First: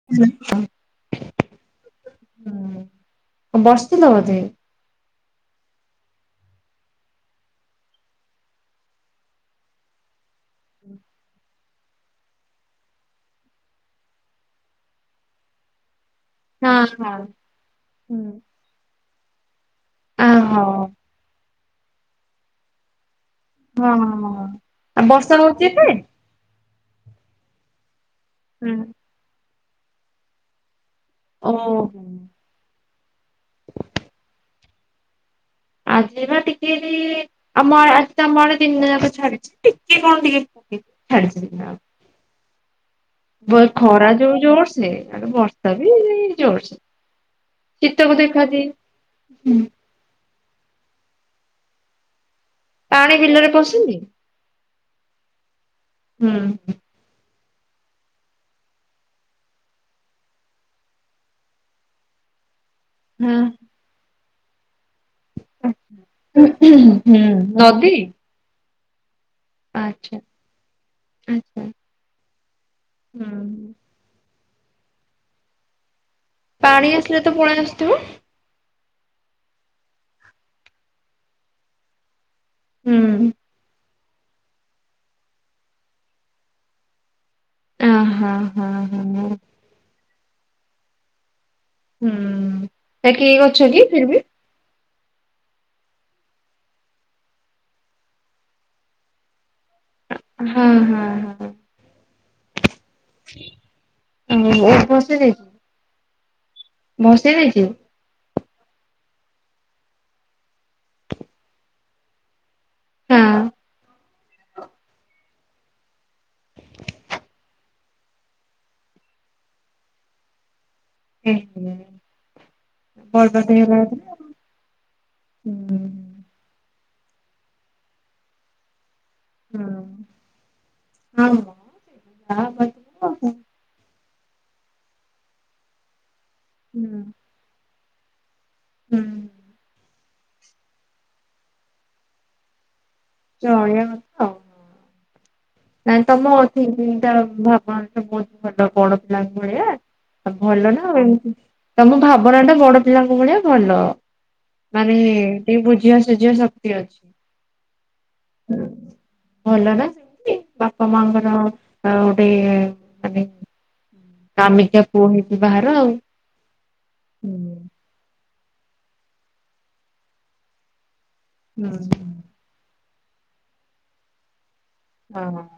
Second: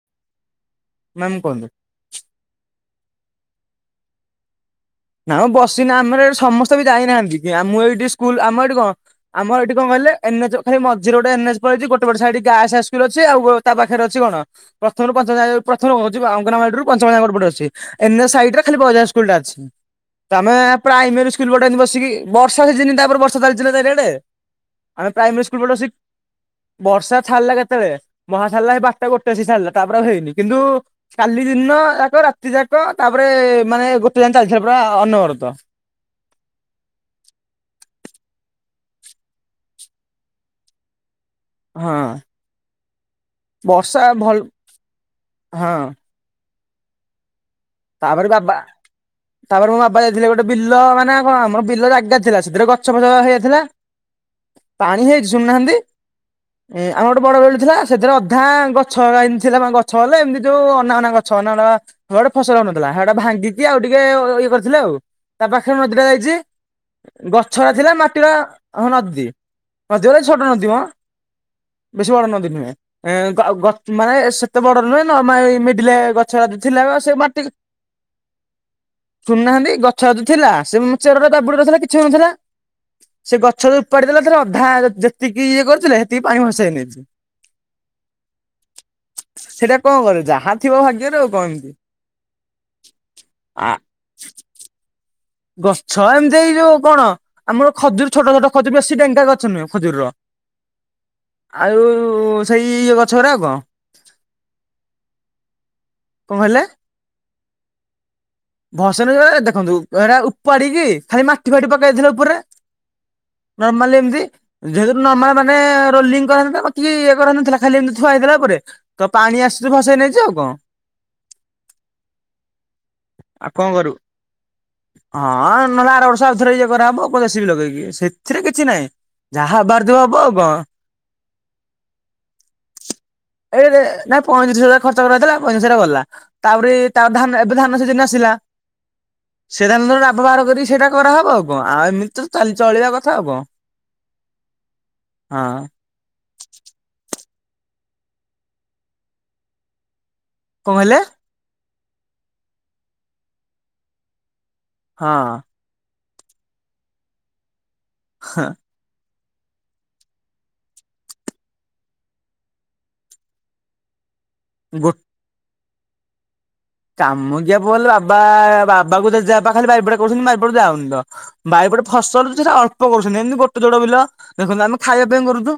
[inaudible] Ma'am କୁହନ୍ତୁ। ହଁ ବସିଥିଲ ବୋଧେ? ନା ମ ବସିନି ଆମର ଏଠି ସମସ୍ତେ ବି ଯାଇନାହାନ୍ତି କି ଆମ ଏଇଠି ସ୍କୁଲ ଆମ ଏଇଠି କଣ ଆମର ଏଠି କଣ କହିଲେ ଏନ ଏଚ ଖାଲି ମଝିରେ ଗୋଟେ ଏନ୍ ଏଚ ପଳଛି ଗୋଟେ ପଟେ ସାଇଟ୍ ଗାର୍ଲସ୍ ହାଇସ୍କୁଲ ଅଛି ଆଉ ତା ପାଖରେ ଅଛି କଣ ପ୍ରଥମରୁ ପଞ୍ଚମ ଯାଏ ପ୍ରଥମ କଉଛି ହଁ ଅଙ୍ଗନବାଡିରୁ ପଞ୍ଚମ ହଁ ଯାଏ ଗୋଟେପଟ ଅଛି ଏନ୍ ଏଚ ସାଇଡ଼ରେ ଖାଲି ବଏଜ୍ ହାଇସ୍କୁଲଟା ଅଛି। ଆ ତ ଆମେ ହୋ ହଁ ପ୍ରାଇମେରୀ ସ୍କୁଲ ପଟେ ଏମିତି ବସିକି ବର୍ଷା ସିଜିନି ତାପରେ ବର୍ ର୍ଷା ଚାଲିଛି ନା ଚାରିଆଡ଼େ ହଁ। ଆଉ ବର୍ଷା ପ୍ରାଇମେରୀ ସ୍କୁଲ ହଉଛି ପଟେ ବସି ଏବେ? ବର୍ଷା ଛାଡ଼ିଲା କେତେବେଳେ ବର୍ଷା ଛାଡିଲା ସେ ବାରଟା ଗୋଟେ ଅସି ଛାଡ଼ିଲା ତାପରେ ଆ ହେଇନି କିନ୍ତୁ କାଲି ଦିନ ଓହୋ ଯାକ ରାତି ଯାକ ତାପରେ ମାନେ ଗୋଟେ ଜାକେ ଚାଲିଥିଲା ପୁରା ଅନବରତ। ଆଜି ବା ଟିକେ ଜି ଆମ ଆଜି ତ ଆମଆଡ଼େ ଦିନ ଯାକ ଛାଡିଛି ଟିକେ କଣ ଟିକେ ଛାଡିଥିଲା। ହଁ। ବ ବର୍ଷା ଖରା ଭଲ ଯୋଉ ଜୋରସେ ଆଡେ ହଁ ବର୍ଷା ବି ଜୋରସେ। ଶୀତକୁ ତାପରେ ବାବା ଦେଖାଦିଏ ତାପରେ ମୋ ବାବା ଯାଇଥିଲେ ଗୋଟେ ବିଲ ମାନେ କଣ ଆମର ବିଲ ଜାଗା ଥିଲା ସେଥିରେ ଗ ଛ ପଛ ପାଣି ବିଲରେ ହେଇଯାଇଥିଲା ପଶୁନି? ପାଣି ହେଇ ଶୁଣୁ ନାହାନ୍ତି ହୁଁ ଆମର ଗୋଟେ ବଡ଼ ବିଲଟେ ଥିଲା ସେଥିରେ ଅଧା ଗଛ ଏ ଥିଲା ଗଛ ବୋଲେ ଏମିତି ଯୋଉ ଅନା ବନା ଗଛ ଅନା ବନା ଗୋଟେ ଫସଲ ହଉନଥିଲା ସେଟା ହଁ ଭାଙ୍ଗିକି ଆଉ ଟିକେ ଇଏ କରିଥିଲେ ଆଉ। ତା ପାଖରେ ନଦୀଟା ଯାଇଛି ହୁଁ ଗଛଟା ଥିଲା ନଦୀ? ମାଟିର ହ ନଦୀ। ଆଚ୍ଛା ନଦୀ ଛୋଟ ନଦୀ ମ ଆଚ୍ଛା ବେଶୀ ବଡ ନଦୀ ନୁହେଁ ଏଁ ହୁଁ ଗ ମାନେ ସେତେ ବଡ ନୁହେଁ ନର୍ମା ଏଇ ମିଡିଲେ ଗ ପାଣି ଆସିଲେ ତ ପଳେଇ ଆସଥିବ? ଶୁଣୁନାହାନ୍ତି ଗଛତ ଥିଲା ସେ ମାନେ ଚେରରା ଜାବୁଡି ରହିଥିଲା କିଛି ନଥିଲା ହୁଁ ସେ ଗ ଛ ଓପାଡ଼ି ଦେଲାପରେ ଅଧା ଯେ ଯେତିକି ଇଏ କରୁଥିଲେ ହେତିକି ପାଣି ଭସେଇ ନେଇଛି। ଓ ହଁ ହଁ ହ ସେଇଟା କଣ କରେ ଯାହା ଥିବ ଭାଗ୍ୟରେ ଆଉ କଣ। ହୁଁ ସେଟା କି ଆ ଗଛ କି ଫିର ବି? ଗଛ ଏମିତି ଏଇ ଯୋଉ କଣ ଆମର ଖଜୁରୀ ଛୋଟ ଛୋଟ ଖଜୁରୀ ବେଶୀ ଡ଼େଙ୍ଗା ଗଛ ନୁହେଁ। ଖଜୁରୀର ହଁ ହଁ ହଁ ଆଉ ସେଇ ଇଏ ଗଛ ଗୁରା ଆଉ କଣ। ଓହୋ ଫସି ଯାଇଛି? କଣ କହିଲେ? ଭସେଇ ଯାଇଛି? ଭସେଇ ନେଇଚି ମାନେ ଦେଖନ୍ତୁ ଏଟା ଉପାଡିକି ଖାଲି ମାଟି ଫାଟି ପକେଇଥିଲେ ଉପରେ ହଁ। ନର୍ମାଲି ଏମିତି ଯେହେତୁ ନର୍ମାଲ ମାନେ ରୋଲିଙ୍ଗ କରା ହେଇନଥିଲା କି ଇଏ କରାହେଇଥିଲା ଖାଲି ହେନ୍ତି ଥୁଆ ହେଇଥିଲା ଉପରେ ତ ପାଣି ଆସୁଛି ଭସେଇ ନେଇଛି ଆଉ କଣ। ଏହେ ଆଉ କଣ କରୁବୁ ହଁ ନହେଲେ ଆର ବର୍ଷ ହୁଁ ଆଉଥରେ ଇଏ କରାହେବ ଜେ ସି ବି ଲଗେଇକି ସେଥିରେ କିଛି ନାହିଁ ଯାହା ଆବାର ଥିବ ହବ ଆଉ କଣ। ହଁ କରିଥିବ ଆଉ କଣ। ଏଇ ନାଇ ପଇଁତିରିଶ ହଜାର ଖର୍ଚ୍ଚ କରାହେଇଥିଲା ପଇଁତିରିଶ ହଜାର ଗଲା ତାପରେ ହୁଁ ତା ଧା ଏବେ ଧାନ ସିଜିନ ଆସିଲା ହୁଁ [unintelligible] କରି ସେଟା କରାହବ ଆଉ କଣ ଆଉ ଏମିତି ତ ଚାଲି ଚଳିବା କଥା ଆଉ ହଁ ଚଳିବା କଥା ଆଉ। ନାଇଁ ତମ ଅଛି ତା ଭାବନ ସବ ଅଛି ଭଲ କଣ ପିଲାଙ୍କ ଭଳିଆ ଭଲ କଣ ନା କହିଲେ ତମକୁ ଭାବନାଟ ବଡ ପିଲାଙ୍କୁ ମିଳେ ଭଲ। ମାନେ ହଁ ବୁଝିିବା ସୁଝିବା ଶକ୍ତି ଅଛି। ହଁ। ଭଲ ନା ସେମତି ବାପା ମାଙ୍କର ଗୋଟେ କାମିକା ଗୋ ପୁଅ ହେଇକି ବାହର ଆଉ। କାମକିଆ ପଲେ ବାବା ବାବାକୁ ଯା ଖାଲି ବିପେଡ କରୁଛନ୍ତି ବାରପେଡକୁ ଯାାଉନି ତ। ହଁ ବାୟୁପୋଟେ ଫସଲଛି ସେଟା ଅଳ୍ପ କରୁଛନ୍ତି ଏମିତି ଗୋଟେ ଜୋଡ ବିଲା ଦେଖନ୍ତୁ ଆମେ ଖାଇବା ପାଇଁ କରୁଛୁ।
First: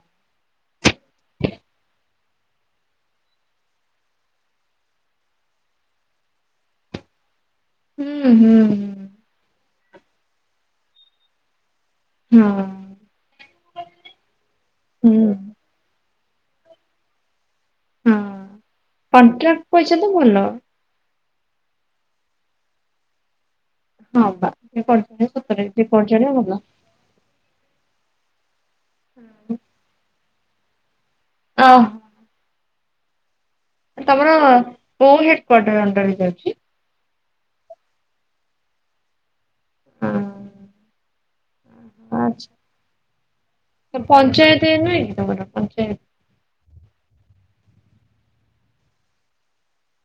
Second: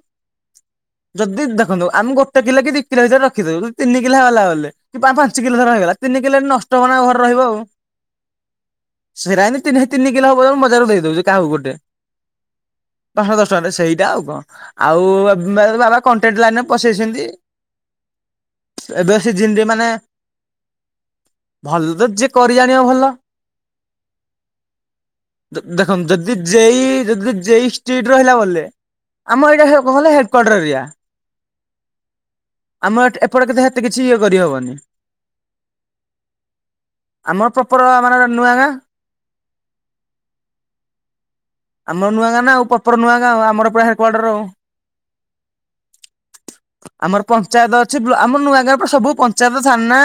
ଯଦି ଦେଖନ୍ତୁ ଆମେ ଗୋଟେ କିଲୋ କି ଦି କିଲୋ ଭିତରେ ରଖିଦଉୁ ଯଦି ତିନି କିଲା ହେଲା ବଲେ କି ପାଞ୍ଚ କିଲୋ ଧର ହେଇଗଲା ତିନ କିଲ ଏ ନଷ୍ଟ ହବ ନା ଘରେ ରହିବ ଆଉ। ହୁଁ ହୁଁ। ହୁଁ ସେଇା ତିନି ତିନ କିଲ ହବ ମଜାକୁ ଦେଇଦଉଛି କାହାକୁ ଗୋଟେ। ହଁ। ପାଞ୍ଚହ ଦଶ ଟଙ୍କାରେ ସେଇଟା ଆଉ କଣ ହୁଁ। ଆଉ ବାବା କଣ୍ଟେଣ୍ଟ ଲାଇନରେ ପସେଇଛନ୍ତି। ହଁ ଏବେ କଣ୍ଟ୍ରାକ୍ଟ ସିଜିନରେ ପଇସା ମାନେ ତ ଭଲ। ଭଲ ତ ଯିଏ କରି ଆାଣିବା ଭଲ। ହଁ ବା କରୁଛନ୍ତି ସତରେ ଯିଏ ଦେଖନ୍ତୁ କରୁଛନ୍ତି ଯଦି ଭଲ ଯେଇ ଯଦି ଯେଇ ଷ୍ଟ୍ରିଟ୍ ରହିଲା ବୋଲେ ଆମ ଏଇଟା କହ ହେଲେ ହେଡ଼କ୍ୱାଟର ଏରିଆ। ଆଉ। ଆମର ଏପଟ [unintelligible] ତମର ବୋଉ ହେଡ କ୍ୱାର୍ଟର ଅଣ୍ଡରେ ଯାଉଛି? ଆମର ପ୍ରପର ମାନେ ନୂଆ ଗାଁ। ହଁ। ଆମର ନୂଆ ଗାଁ ନା ଆଉ ପପର ନୂଆ ଗାଁ ଆମର ପୁରା ହେଡକ୍ୱାର୍ଟର ଆଉ। ପଞ୍ଚାୟତ ନୁହଁ କି ତମର ପଞ୍ଚାୟତ ଆମର ପଞ୍ଚାୟତ ଅଛି ଆମର ନୂଆ ଗାଁ ସବୁ ପଞ୍ଚାୟତ ଥାନା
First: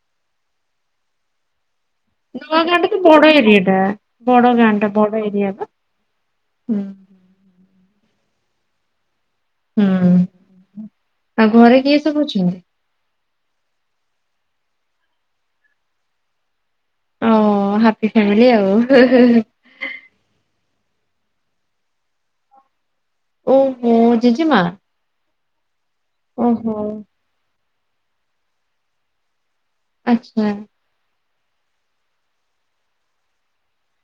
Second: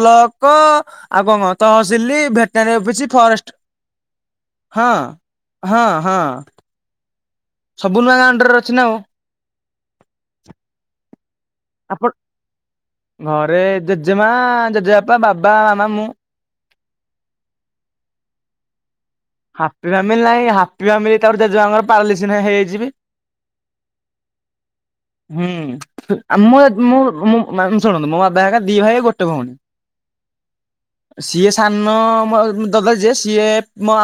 ବ୍ଲକ। ଆଉ କଣ ତହସିଲି ନୂଆ ଗାଁ ଭେଟନାରୀ ଟା ତ ଅଫିଛି ବଡ ଫରେଷ୍ଟ ଏରିଆ ଟା ବଡ ଗାଁ ଟା ହଁ ବଡ ଏରିଆ ବା। ହଁ ହଁ। ହୁଁ। ସବୁ ନୂଆ ଗାଣ୍ଡ ର ଅଛି ନା ଆଉ। ହୁଁ ଆଉ ଘରେ କିଏ ଆପଣ ସବୁ ଅଛନ୍ତି? ଘରେ ଜେଜେମା ଜେଜେବାପା ବାବା ମାମା ମୁଁ। ଓ ହାପି ଫ୍ୟାମିଲି ଆଉ। ହାପି ଫ୍ୟାମିଲି ନହିଁ ହାପି ଫାମିଲି ତାର ଜେଆଙ୍କର ପାଳଲି ସନା ହେଇଯିବି। ଓହୋ ଜେଜେମା ହୁଁ ଓହୋ ଶୁଣନ୍ତୁ ମୋ ବାବା ହେ ଦି ଭାଇଉ ଗୋଟେ ଭଉଣୀ ଆଚ୍ଛା। ସିଏ ସାନ ଦଦ ଯେ ସିଏ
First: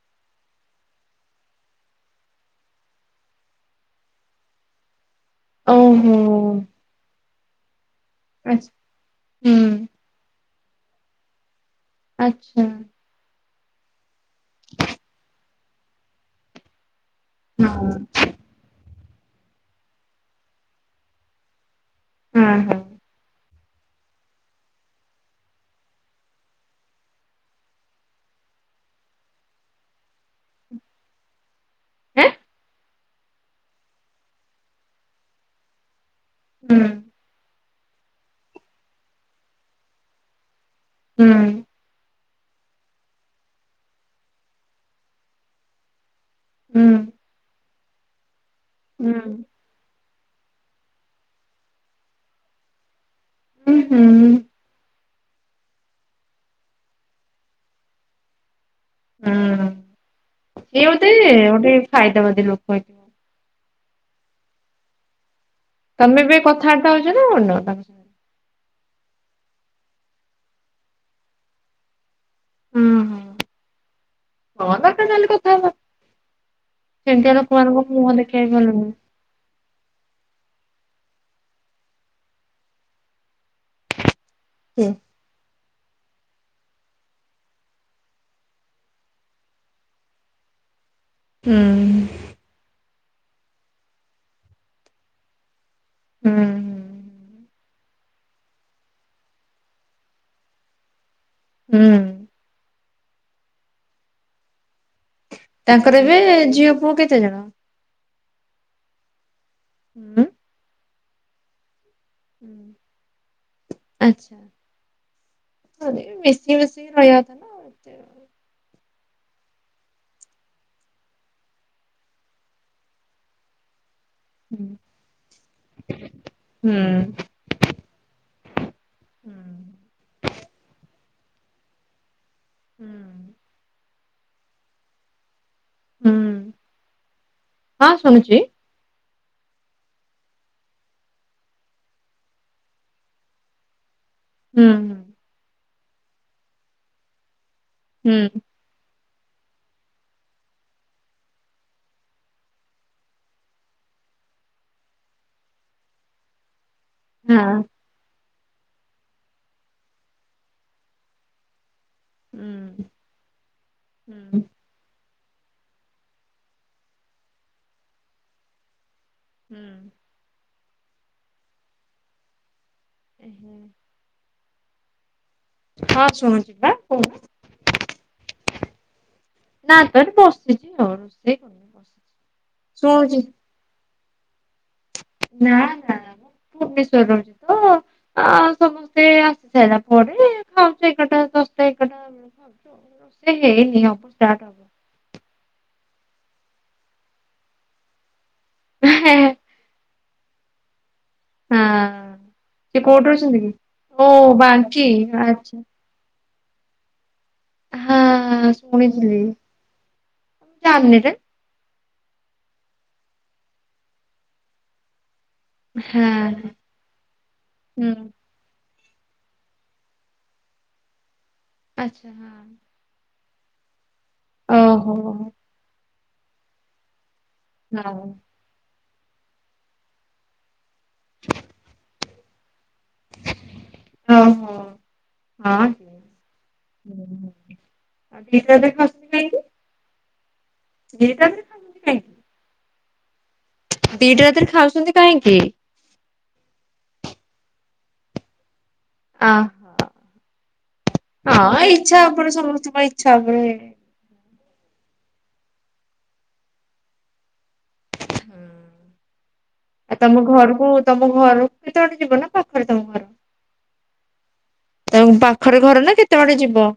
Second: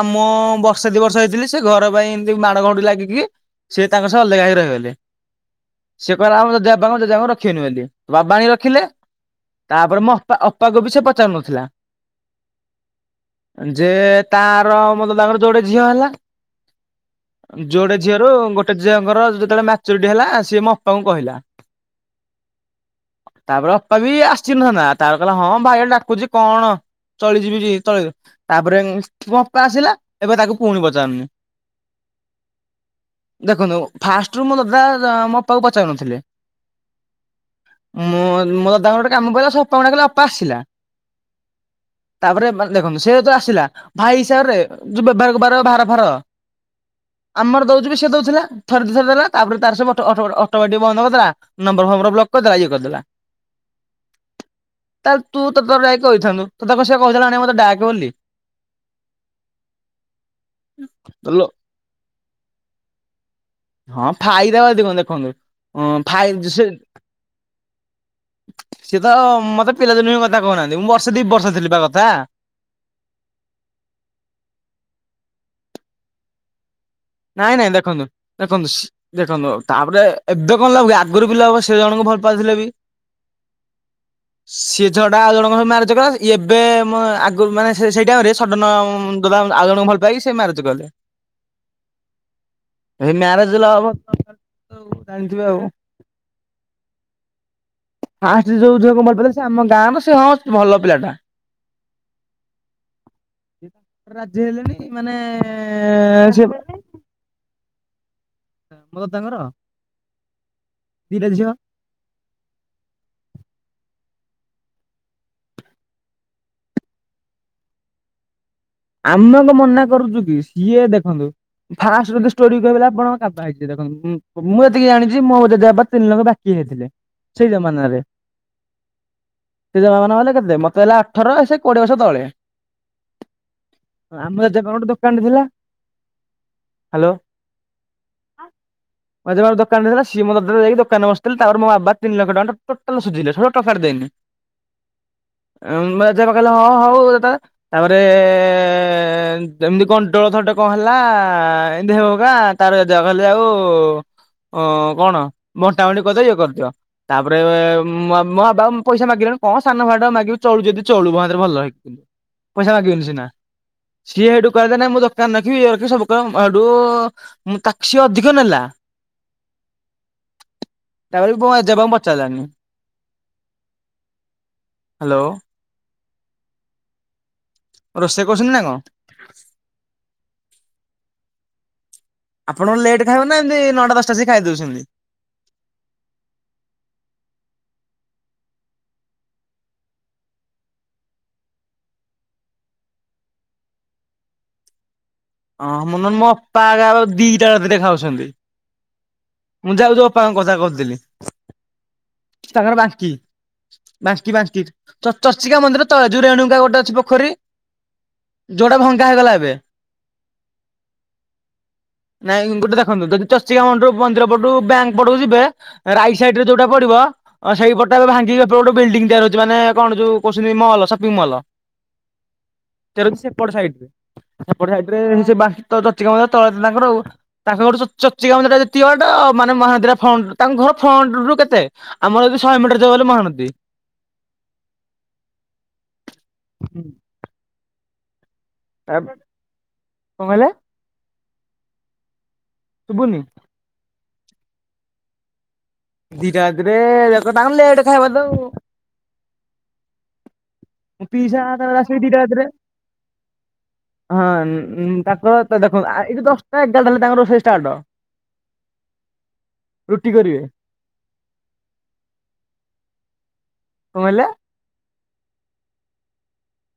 ଆମ ବର୍ଷା ଦୁି ବର୍ଷ ହେଇଥିଲି ସେ ଘର ପାଇଁ ଏମତି ମାଡ ଘଡି ଲାଗିକି। ସେି ତାଙ୍କ ସହ ଅଲଗା ହେଇି ରହିଗଲେ ସେ ଓହୋ କହିଲା ଆମ ଦେ ଦେ ରଖିବ ନୁହନ୍ତି। ବାବାଣ ଆଛା ରଖିଲେ ହୁଁ ତାପରେ ମୋ ଅା ଅପାକୁ ବି ସେ ପଚାରୁନଥିଲା। ଆଛା। ଯେ ତା ତାଙ୍କର ମୋ ଦୟା ଙ୍କର ଯୋଡେ ଝିଅ ହେଲା ହଁ। ଯୋଡେ ଝିଅ ର ଗୋ ଗୋଟେ ଝିଅଙ୍କର ଯେତେବେଳେ ମାଚୁରିଟି ହେଲା ସିଏ ମୋ ଅପାଙ୍କୁ କହିଲା। ହୁଁ ହୁଁ। ତାପରେ ଅପା ବି ଆସି ନଥାନ୍ତା ତାପରେ କହିଲା ହଁ ଭାଇ ଗୋଟେ ଡାକୁଛି କଣ? ଚଳିଯିବି ଚଳି ତାପରେ ଅପା ଆସିଲା ଏବେ ତାକୁ ପୁଣି ପଚାରୁନି। [unintelligible] ଦେଖନ୍ତୁ ଫାଷ୍ଟରୁୁ ମୋ ଦାଦା ମୋ ଅପାକୁ ପଚାରୁନଥିଲେ। ମୋ ଦଦା ଙ୍କର ଗୋଟେ କାମ ପଇଲା ସେ ଅପା ଙ୍କୁ ଡାକିଲା ମୋ ଅପା ଆସିଲା। ହୁଁ ତାପରେ ମାନେ ଦେଖନ୍ତୁ ସେ ତ ଆସିଲା। ଭାଇ ହିସାବରେ ଯୋଉ ବେଭାର ହେବାର ଭାର ଫାର ହୁଁ। ଆମର ଦଉଛୁ ବି ସେ ଦଉଥିଲାଥ ଥରେ ଦି ଥର ହୁଁ। ଦେଲା ତାପରେ ତାର ସେ ବ ଅଟୋ ମେଟିକ୍ ବନ୍ଦ କରିଦେଲା ନମ୍ବର ଫର ବ୍ଲକ କରିଦେଲା ଇଏ କରିଦେଲା। ହୁଁ ହୁଁ। ତାହେଲେ ତୁ ତୋତର ଯାଇକି କହିଥାନ୍ତୁ ତୋତେ କହିଥିଲା ସେ କହିଥିଲା ଆଣି ମତେ ଡାକେ ବୋଲି। ଏଇ ଏଗୋଟେ ଲୋ ଗୋଟେ ଫାଇଦାବାଦୀ ଲୋକ ଏଠେ ହଁ ଫାଇଦାବାଦି ଦେଖନ୍ତୁ। ହଁ ତମେ ଫାଇ ବି ସେ କଥାବାର୍ତ୍ତା ହଉଛ ନା ହଉନ ତାଙ୍କ ସାଙ୍ଗରେ? ସିଏ ତ ମତେ ପିଲାଦିନ ହୁଁ କଥା କହୁନାହାନ୍ତି ମୁଁ ବର୍ଷେ ଦି ବର୍ଷ ବା କଥା। ହୁଁ ହୁଁ [unintelligible] କଥା ହବ। ସେମିତିଆ ନାଇଁ ନାଇଁ ଲୋକମାନଙ୍କ ଦେଖନ୍ତୁ ମୁହଁ ଦେଖିବା ଦେଖନ୍ତୁ ଭଲ ସି ନୁହେଁ। ଦେଖନ୍ତୁ ତାପରେ ଏବେ କଣ ଲାଗୁଚି ସେ ଆଗରୁ ସେ ଜଣଙ୍କୁ ଭଲ ପାଉଥିଲେ ବି। ସିଏ [unintelligible] ଦଦା ଆଉ ଜଣଙ୍କୁ ସହ ମାରେଜ୍ କଲା ଏବେ ମୁଁ ଆଗରୁ ମାନେ ସିଏ ସେ ଟାଇମ୍ ରେ ସଡନ୍‌ ଦଦା ଆଉ ଜଣ କୁ ଭଲ ଭଲ ପାଇକି ସେ ମାରେଜ୍ କଲେ। ହୁଁ। ଏଇ ମାରେଜ୍ ଲଭ ହବ ଜାଣିଥିବେ ଆଉ। ହୁଁ। ଫାଷ୍ଟ ଯୋଉଝିଅ ଭଲ ପାଉଥିଲେ ସେ ଆମ ଗାଁରୁ ସେ ହଁ ଭଲ ପିଲାଟା। ହୁଁ ରାଜି ହେଲେଣି ମାନେ ତାଙ୍କର ଏବେ ସେ ବି ଝିଅ ପୁଅ କେତେ ଜଣ? ମୋ ଦଦା ଙ୍କର। ହୁଁ। ଦି ଇଟା ଝିଅ। ଆଚ୍ଛା। ମିଶି ମାଶିକି ରହିବା କଥା। ନା ଏତେ ଆମେ କଣ ମନା କରୁଛୁ କି ସିଏ ଦେଖନ୍ତୁ। ଫାଷ୍ଟ୍ ରୁ ଯଦି ଷ୍ଟୋରି କହିବିନା ଆପଣ କାବା ହେଇଯିବେ ଦେଖନ୍ତୁ। ମୁଁ ହୁଁ ଏତିକି ଜାଣିଛି ମୋ ଜେଜେବାପା ତିନି ଲକ୍ଷ ବାକି ହୁଁ ହେଇଥିଲେ ସେଇ ଜମାନରେ। ସେ ଜମାନା ହେଲେ କେତେ ମତେ ହେଲା ଅଠର ସେ କୋଡିଏ ବର୍ଷ ତଳେ ହୁଁ। ଆମେ ଜେଜେ ଙ୍କ ଦୋକାନ ଗୋଟେ ଥିଲା। ହୁଁ ହଁ ଶୁଣୁଛି। ହଁ [inaudible] ଜେଜେ ବାପା ଗୋଟେ ଦୋକାନ ଦେଇ ଥିଲା ସିଏ ମୋର କତିରେ ଜାଇ ଦୋକାନ ରେ ବସିଥିଲେ ତାପରେ ମୋ ବାବା ତିନି ଲକ୍ଷ ଟଙ୍କା ଟୋଟାଲ ସୁଝିଲେ ସେ ଟଙ୍କାଟେ ଦେଇନି। ହୁଁ। ମଝିଆ ବାପା କହିଲେ ହଁ ହଉ ତାପରେ ଏ ହୁଁ ଏ ଏମିତି କଣ୍ଟୋଳ ଥରଟେ କଣ ହେଲା ଏମତି ହୋଉହୌକା ତାର ଜଗଲ ଆଉ। ଓ କଣ ବଣ୍ଟାବଣ୍ଟି କରିଦେବି ଇଏ କରୁଛ। ତାପରେ ହଁ ମୋ ବାପା ଙ୍କୁ ପଇସା ମାଗିଲା ରୁ କଣ ସାନ ଭାଈ ଟାକୁ ମାଗିବି ଚଳୁଚି ଯଦି ଚଳୁ ମୋ ହାତରୁ ଭଲ ହେଇକି। ପଇସା ହୁଁ ମାଗିବେନି ସିନା ସିଏ ହୁଁ। ସେଠୁ କରିଦେ ନେ ମୁଁ ଜା ନଥିବି ଇଏ ହେଉଥିବ ସବୁ କହିବ ଆଡୁ ତାକୁ ସେ ଅଧିକ ନେଲା। ହୁଁ। ତା ପରେ ମୋ ଜେଜେ ପା ଙ୍କୁ ପଚରିଲାନିଁ। ଓ ହଁ [inaudible] ହାଲୋ। ହଁ ଶୁଣୁଛି ପା କୁହନ୍ତୁ। ରୋଷେଇ କରୁଛନ୍ତି ନା କଣ? ନା ନା ବସିଥିଲି ତ ଏଇ। ଆପଣ ଲେଟ୍ ଖାଇବା ନା ଏମିତି ନଅଟା ଦଶଟା ସେଇ ଖାଇ ଦେଉଛନ୍ତି। ନା ନା ଭୁବନେଶ୍ଵର ରହୁଛି ତ। ଆ ସମସ୍ତେ ଆସି ସାରିଲା ପରେ ଖାଉଛି ଏଗାର ଟା ଦଶ ଟା ଏଗାରଟା। ହ [inaudible] ସେ ହେଇନି ଅବ ଷ୍ଟାର୍ଟ। ଅଁ ମୁଁ ନୁହେଁ ମୋ ଅପା ଆ କା ଦିଟା ରାତିରେ ଖାଉଛନ୍ତି ହଁ। ମୁଁ ଯାଉ ଯାଉ ଅପାଙ୍କ କଥା କରୁଥିଲି। ତାଙ୍କର ସେ କୋଉଠି ବାସ୍କି ଅଛନ୍ତି କି? ଓ ବାସ୍କି ବାଙ୍କୀ ବାସ୍କିଟି ଆଚ୍ଛା ଚର୍ଚିକା ମନ୍ଦିର ତ ଏଜୁ ରେଣୁକା ଗୋଟେ ଅଛି ପୋଖରୀ, ହଁ ଯୋଉଟା ଭଙ୍ଗା ହେଇଗଲା ଏବେ। କାମିନୀରେ। ନାଇଁ ଗୋଟେ ଦେଖନ୍ତୁ ଯଦି ଚର୍ଚିକା ମଣ୍ଡରୁ ମନ୍ଦିର ପଟରୁ ବ୍ୟାଙ୍କ ପଟକୁ ଯିବେ। ହଁ ରାଇଟି ସାଇଡିରେ ରେ ଯୋଉଟା ପଡିବ ହୁଁ ସେଇପଟ ରେ ଭାଙ୍ଗିକି ଗୋଟେ ବିଲ୍ଡିଂ ତିଆରି ହଉଛି ମାନେ କଣ ଯଉ କହୁଛନ୍ତି ମଲ ସପିଙ୍ଗି ମଲ। ଆଚ୍ଛା ହଁ। ତାର ସେପଟ ସାଇଟି। ଓହୋ ସେ ବାସିକା ଚର୍ଚିକା ମନ୍ଦିର ତଳେ ତାଙ୍କର ଆଉ ତାଙ୍କର ସବୁ ଓହୋ। ଚର୍ଚିକା ମନ୍ଦିରରେ ସେତିକି ବାଟ ମାନେ ମହାନ୍ଦୀରା ଫ୍ରଣ୍ଟ ତାଙ୍କ ଘର ଫ୍ରଣ୍ଟ ରୁ କେତେ ଆମର ଯଦି ଶହେ ମିଟର ଗଲୁ ମହାନଦୀ। ହୁଁ ହୁଁ। [unintelligible] ତା କୁ କଣ କହିଲେ? [unintelligible] ଶୁଭୁନି। ଦିଟା ରାତିରେ ଖାଉଛନ୍ତି କାହିଁକି? ଦିଇଟା ରାତିରେ ଯେତେ ତାଙ୍କର ଲେଟ ଖାଇବା ତ ଆଉ। ଆ ମୋ ପିଇସା ହଁ ତାଙ୍କର ଆସିକି ଇଛା ଦିଟା ଆପଣା ର ରାତିରେ ସମସ୍ତ ପାଇଁ ଇଚ୍ଛା ହୁଁଏ। ହଁ ତାଙ୍କର ତ ଦେଖନ୍ତୁ ଆୟେ ଏ ଯୋଉ ଦଶଟା ଏଗାରଟା ହେଲେ ତାଙ୍କର ରୋଷେଇ ଷ୍ଟାର୍ଟ। [inaudible] ଆଉ ତମ କରିବେ। ଘରକୁ ତମ ଘର କେତେ ବାଟ ଯିବ ନା ପାଖରେ ତମ ଘର। କଣ ହଲେ? ତାଙ୍କ ପାଖରେ ଘର ନା କେତେ ବାଟ ଯିବ?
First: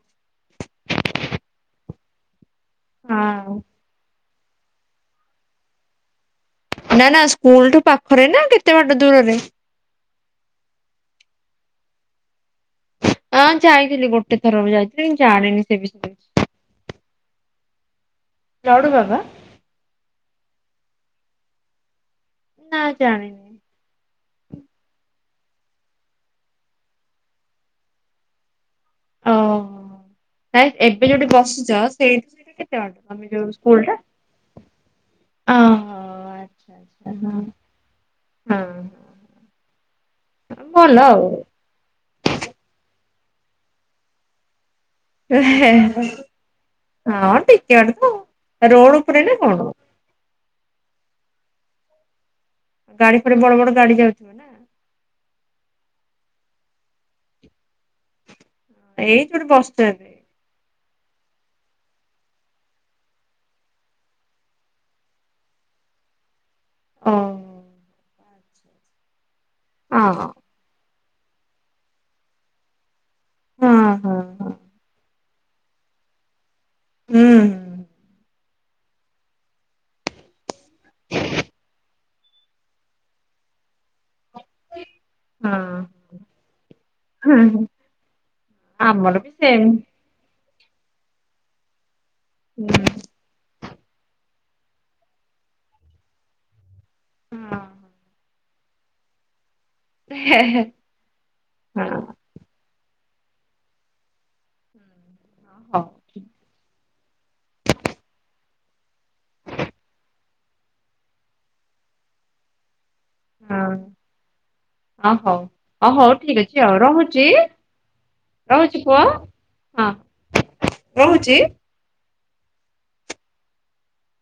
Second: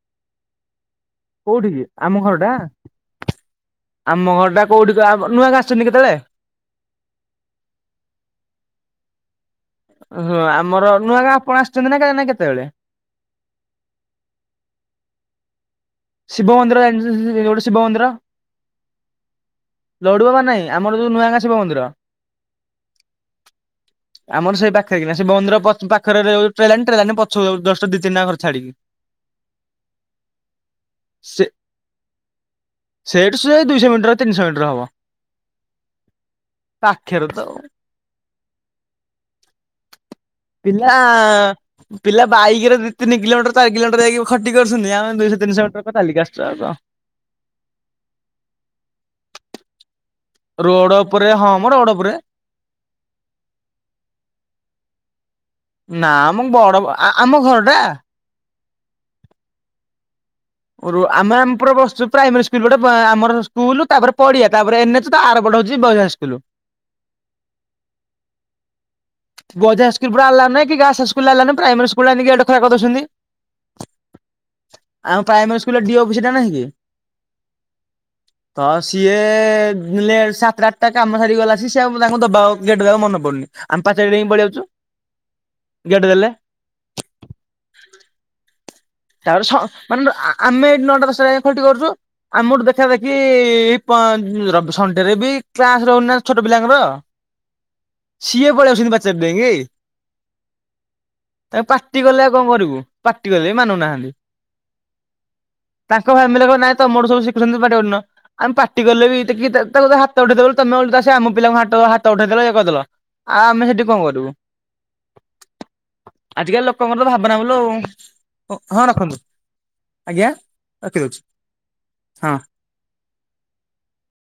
କଉଠି କି, ଆମ ଘର ଟା ହଁ। ଆମ ଘରଟା କଉଠି ତ, ନୂଆଁ ଗାଁ ଆସଛନ୍ତି କେତେବେଳେ? ନା ନା, ସ୍କୁଲଠୁ ପାଖରେ ନା କେତେ ବାଟ ଦୂରରେ? ଓହୋ। ଆମର ନୂଆ ଗାଁ ଆପଣ ଆସିଛନ୍ତି ନା କାଁଇଁ ନା କେତେବେଳେ? ହଁ ଯାଇଥିଲି ଗୋଟେ ଥର ଯାଇଥିଲି କିନ୍ତୁ ଜାଣିନି ସେ ବିଷୟରେ। ଶିବ ମନ୍ଦିର ଜାଣିଚନ୍ତି -ଗୋଟେ ଶିବ ମନ୍ଦିର? ଲଡ଼ୁ ବାବା। ଲଡ଼ୁ ବାବା ନାହିଁ। ଆମର ଯଉ ନୂଆ ଗାଁ ଶିବ ମନ୍ଦିର। ନାଁ ଜାଣିନି। ଆମର ସେଇ ପାଖରେ କିନା, ଶିବ ମନ୍ଦିର ପଛ ପାଖର ରେ ଟ୍ରେନଲାଇନ। ଟ୍ରେନଲାଇନ ପଛ ଯଷ୍ଟ ଦି ତିନିଟା ଘର ଛାଡିକି। ଓହୋ। ନାଇଁ ଏବେ ଯଉଠି ସେ ବସିଚ ସେଇଠୁ ସେଇଟା କେତେ ବାଟ। ତମେ ସେଇଠୁ ଯଉ ସେ ସ୍କୁଲ ଦୁଇଶହ ଟା? ମିଟର ତିନିଶହ ମିଟର ଓହୋ ଆଚ୍ଛା ଆଚ୍ଛା ପାଖେରେ ତ ଆଉ। ହଁ, ହଁ। ପିଲା ଭଲ ପିଲା ବାଇକି ରେ ଦି ତିନି କିଲୋମିଟର ଚାରି କିଲୋମିଟର ଯାଇକି ଖଟି କରୁଛନ୍ତି। ଆମେ ଦୁଇଶହ ତିନିଶହ ମିଟର କ ଆଉ। ତାଲିକା ଆସୁ ଆଗ। ହଁ ଟିକେ ବାଟ ତ ଆଉ, ରୋଡ ଉପରେ ନା କଣ? ରୋଡ ଉପରେ, ହଁ ମ ରୋଡ ଉପରେ ଗାଡି ଫାଡି ବଡ ବଡ ଗାଡି ଯାଉଛି। ନାମ ବଡ କଣ ଆ ଆମ ଘର ଟା? ଏଇ ଯଉଠି ବସିଚ ଏବେ। ଆମେ ଆମେ ପୁରା ବସଚୁ ପ୍ରାଇମେରୀ ସ୍କୁଲ ଗୋଟେ ଆମର ଯଉ ସ୍କୁଲୁ ତାପରେ ପଡିଆ, ତାପରେ ଏନେ ତା ଆର ପଟେ ହଉଛି ବଏଜ ହାଇସ୍କୁଲ। ଓ ବଏଜ ହଁ ସ୍କୁଲରେ ହଁ ଆଲାଉ ନାହିଁ, କି ଗାର୍ଲସ ହାଇସ୍କୁଲରେ ଅଲାଉ ନାହିଁ। ପ୍ରାଇମେରୀ ସ୍କୁଲରେ ଆଣିକି ଆଡିମିସନ୍ କରିଦଉଛନ୍ତି। ହଁ ହଁ ଆମ ପ୍ରାଇମାରୀ ସ୍କୁଲରେ ଡିଓ ଅଫିସି ଟା ନାହିଁ କି? ହୁଁ। ତ ସିଏ [unintelligible] ସାତଟା ଆଠଟା କାମ ସାରିକି ଗଲାସୀକି ସିଏ ତାଙ୍କୁ ଦବା ଗେଟ ଦେବାକୁ ମନେ ପଡୁନି ଆମେ ପାଚେରି ଡେଇଁକି ପଳେଇଆଉଚୁ, ଗେଟ୍ ଦେଲେ। ହଁ, ହଁ। ଆମର ବି ତାପରେ ସ ସେମ୍ ମାନେ ଆମେ ଏଇଠି ନଅଟା ଦଶଟା ଯାଏ ଖଟି କରୁଚୁ। ଆମଠୁ ଦେଖା ଦେଖି ସଣ୍ଡେରେ ବି କ୍ଲାସ ରହୁନି ନା ଛୋଟ ପିଲାଙ୍କର। ହଁ ସିଏ ପଳେଇଆସୁଚନ୍ତି ପାଚେରି ଡ଼େଇଁକି, ହେ ହେ ତାଙ୍କୁ ପାଟି କଲେ ଆଉ କଣ କରିବୁ। ପାଟି କଲେ ବି ମାନୁନାହାନ୍ତି। ହଁ। ତାଙ୍କ ଫ୍ୟାମିଲି ରେ କହିବେ ନାଇଁ ତମଠୁ ସବୁ ଶିଖୁଛନ୍ତି ପାଟି କରୁନ। ଆମେ ପାଟି କଲେ ବି ଟିକେ ତା ତାକୁ ହା ହାତ ଉଠେଇଦେଲେ ତମେ ଓଲଟି ଆ ସେ ଆମ ପିଲାଙ୍କୁ ହ ହାତ ଉଠେଇଦଲ ଇଏ କରିଦେଲ, ହଉ ଆମେ ହଁ ସେଠି କଣ କରିବୁ। ଅ ହଉ ଅ ହଉ ଠିକ ଅଛି ଆଜିକାଲି ଆଉ ଲୋକଙ୍କର ତ ରହୁଛି ଭାବନା ଭୁଲୁ ଆଉ ରହୁଛି ହଁ ପୁଅ। ରଖନ୍ତୁ, ହଁ ଆଜ୍ଞା ରଖିଦଉଛି ରହୁଛି। ହଁ।